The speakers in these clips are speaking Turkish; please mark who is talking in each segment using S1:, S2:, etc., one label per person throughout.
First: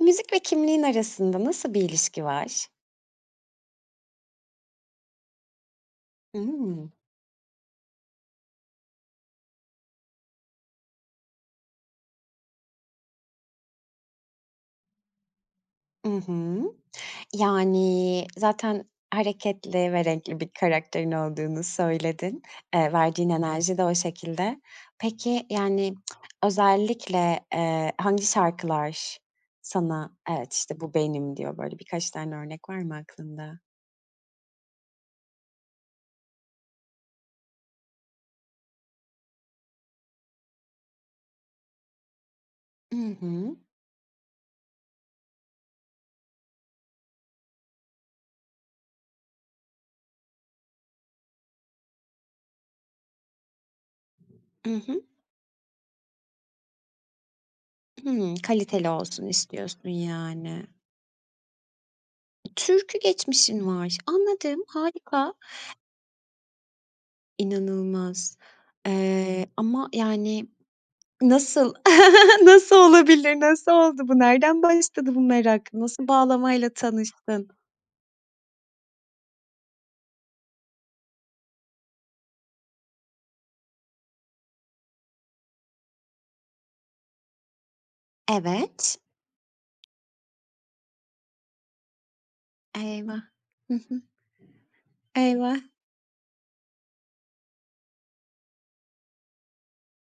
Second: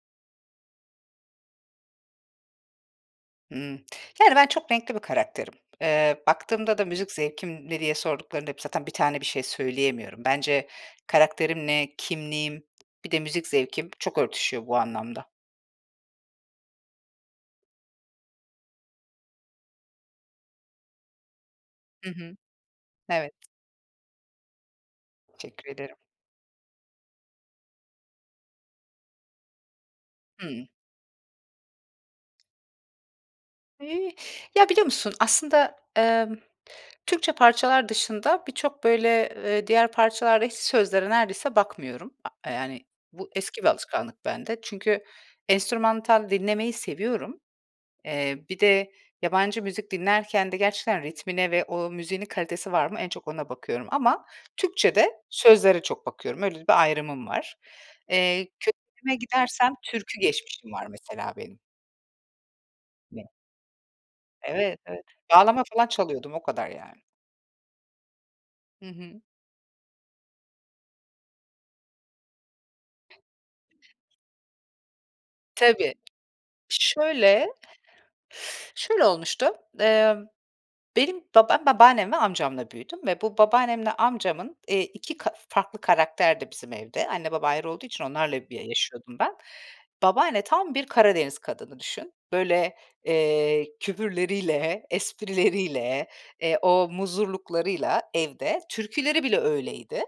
S1: Müzik ve kimliğin arasında nasıl bir ilişki var?
S2: Hımm, yani, ben çok renkli bir karakterim. Iıı, baktığımda da
S1: Imm.
S2: müzik zevkim ne diye sorduklarında zaten bir tane bir şey söyleyemiyorum. Bence karakterimle, kimliğim bir de müzik zevkim çok örtüşüyor bu anlamda.
S1: I hı, yani, zaten hareketli ve renkli bir karakterin olduğunu
S2: Hı hı.
S1: söyledin. Iıı, verdiğin
S2: Evet.
S1: enerji de o şekilde. Peki,
S2: Teşekkür
S1: yani,
S2: ederim.
S1: özellikle, eee, hangi şarkılar sana, "Evet,
S2: Hıı.
S1: işte, bu benim." diyor. Böyle birkaç tane örnek var mı aklında?
S2: Ya, biliyor musun, aslında, ımm, Türkçe parçalar dışında birçok, böyle, eee, diğer parçalarda hiç sözlere neredeyse bakmıyorum, aaa, yani,
S1: I
S2: bu
S1: hı.
S2: eski bir alışkanlık bende. Çünkü enstrümantal dinlemeyi seviyorum. Eee, bir de yabancı müzik dinlerken de gerçekten ritmine ve o müziğin kalitesi var mı en çok ona bakıyorum ama
S1: I hı.
S2: Türkçede sözlere çok bakıyorum. Öyle bir ayrımım var.
S1: Hımm,
S2: Eee,
S1: kaliteli
S2: köklerime
S1: olsun
S2: gidersem
S1: istiyorsun,
S2: türkü
S1: yani.
S2: geçmişim var mesela benim.
S1: Türkü
S2: [unintelligible]
S1: geçmişin var, anladım,
S2: Evet, evet.
S1: harika.
S2: Bağlama falan çalıyordum o kadar, yani.
S1: İnanılmaz,
S2: Hı hı.
S1: ııı, ama yani, nasıl? Nasıl olabilir? Nasıl oldu bu? Nereden başladı bu merak?
S2: Tabii.
S1: Nasıl bağlamayla
S2: Şöyle...
S1: tanıştın?
S2: Şöyle olmuştu. Imm, benim baba Ben, babaannem ve amcamla büyüdüm ve bu babaannemle amcamın, eee, 2 ka farklı karakterdi bizim evde. Anne baba ayrı olduğu için onlarla bir
S1: Evet.
S2: yaşıyordum ben. Babaanne, tam bir Karadeniz kadını düşün. Böyle,
S1: Eyvah.
S2: eee,
S1: Hı hı.
S2: küfürleriyle,
S1: Eyvah.
S2: esprileriyle, eee, o muzurluklarıyla evde. Türküleri bile öyleydi.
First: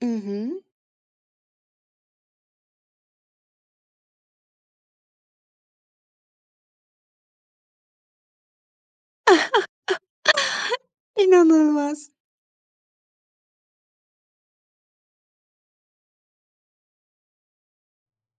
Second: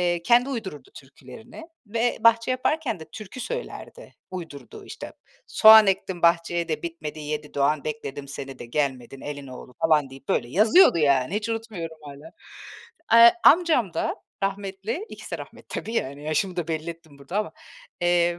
S1: I
S2: kendi
S1: hı.
S2: uydururdu türkülerini ve bahçe yaparken de türkü söylerdi. Uydurduğu işte: ”Soğan ektim bahçeye de bitmedi, yedi doğan bekledim seni de gelmedin elin oğlu,” falan deyip, böyle yazıyordu, yani. Hiç unutmuyorum
S1: İnanılmaz.
S2: hâlâ. Eee, amcam da rahmetli. İkisi de rahmetli, tabii, yani, yaşımı da belli ettim burada ama. Eee,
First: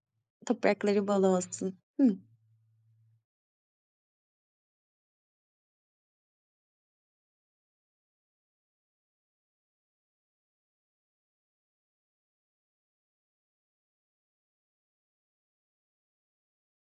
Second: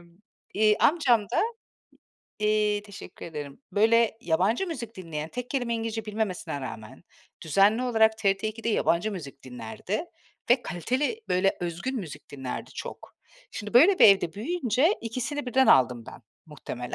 S2: iii,
S1: Toprakları
S2: amcam
S1: bol
S2: da
S1: olsun. Hıı.
S2: iii, teşekkür ederim, böyle, yabancı müzik dinleyen, tek kelime İngilizce bilmemesine rağmen düzenli olarak TRT ikide yabancı müzik dinlerdi ve kaliteli, böyle, özgün müzik dinlerdi çok. Şimdi, böyle bir evde büyüyünce ikisini birden aldım ben muhtemelen.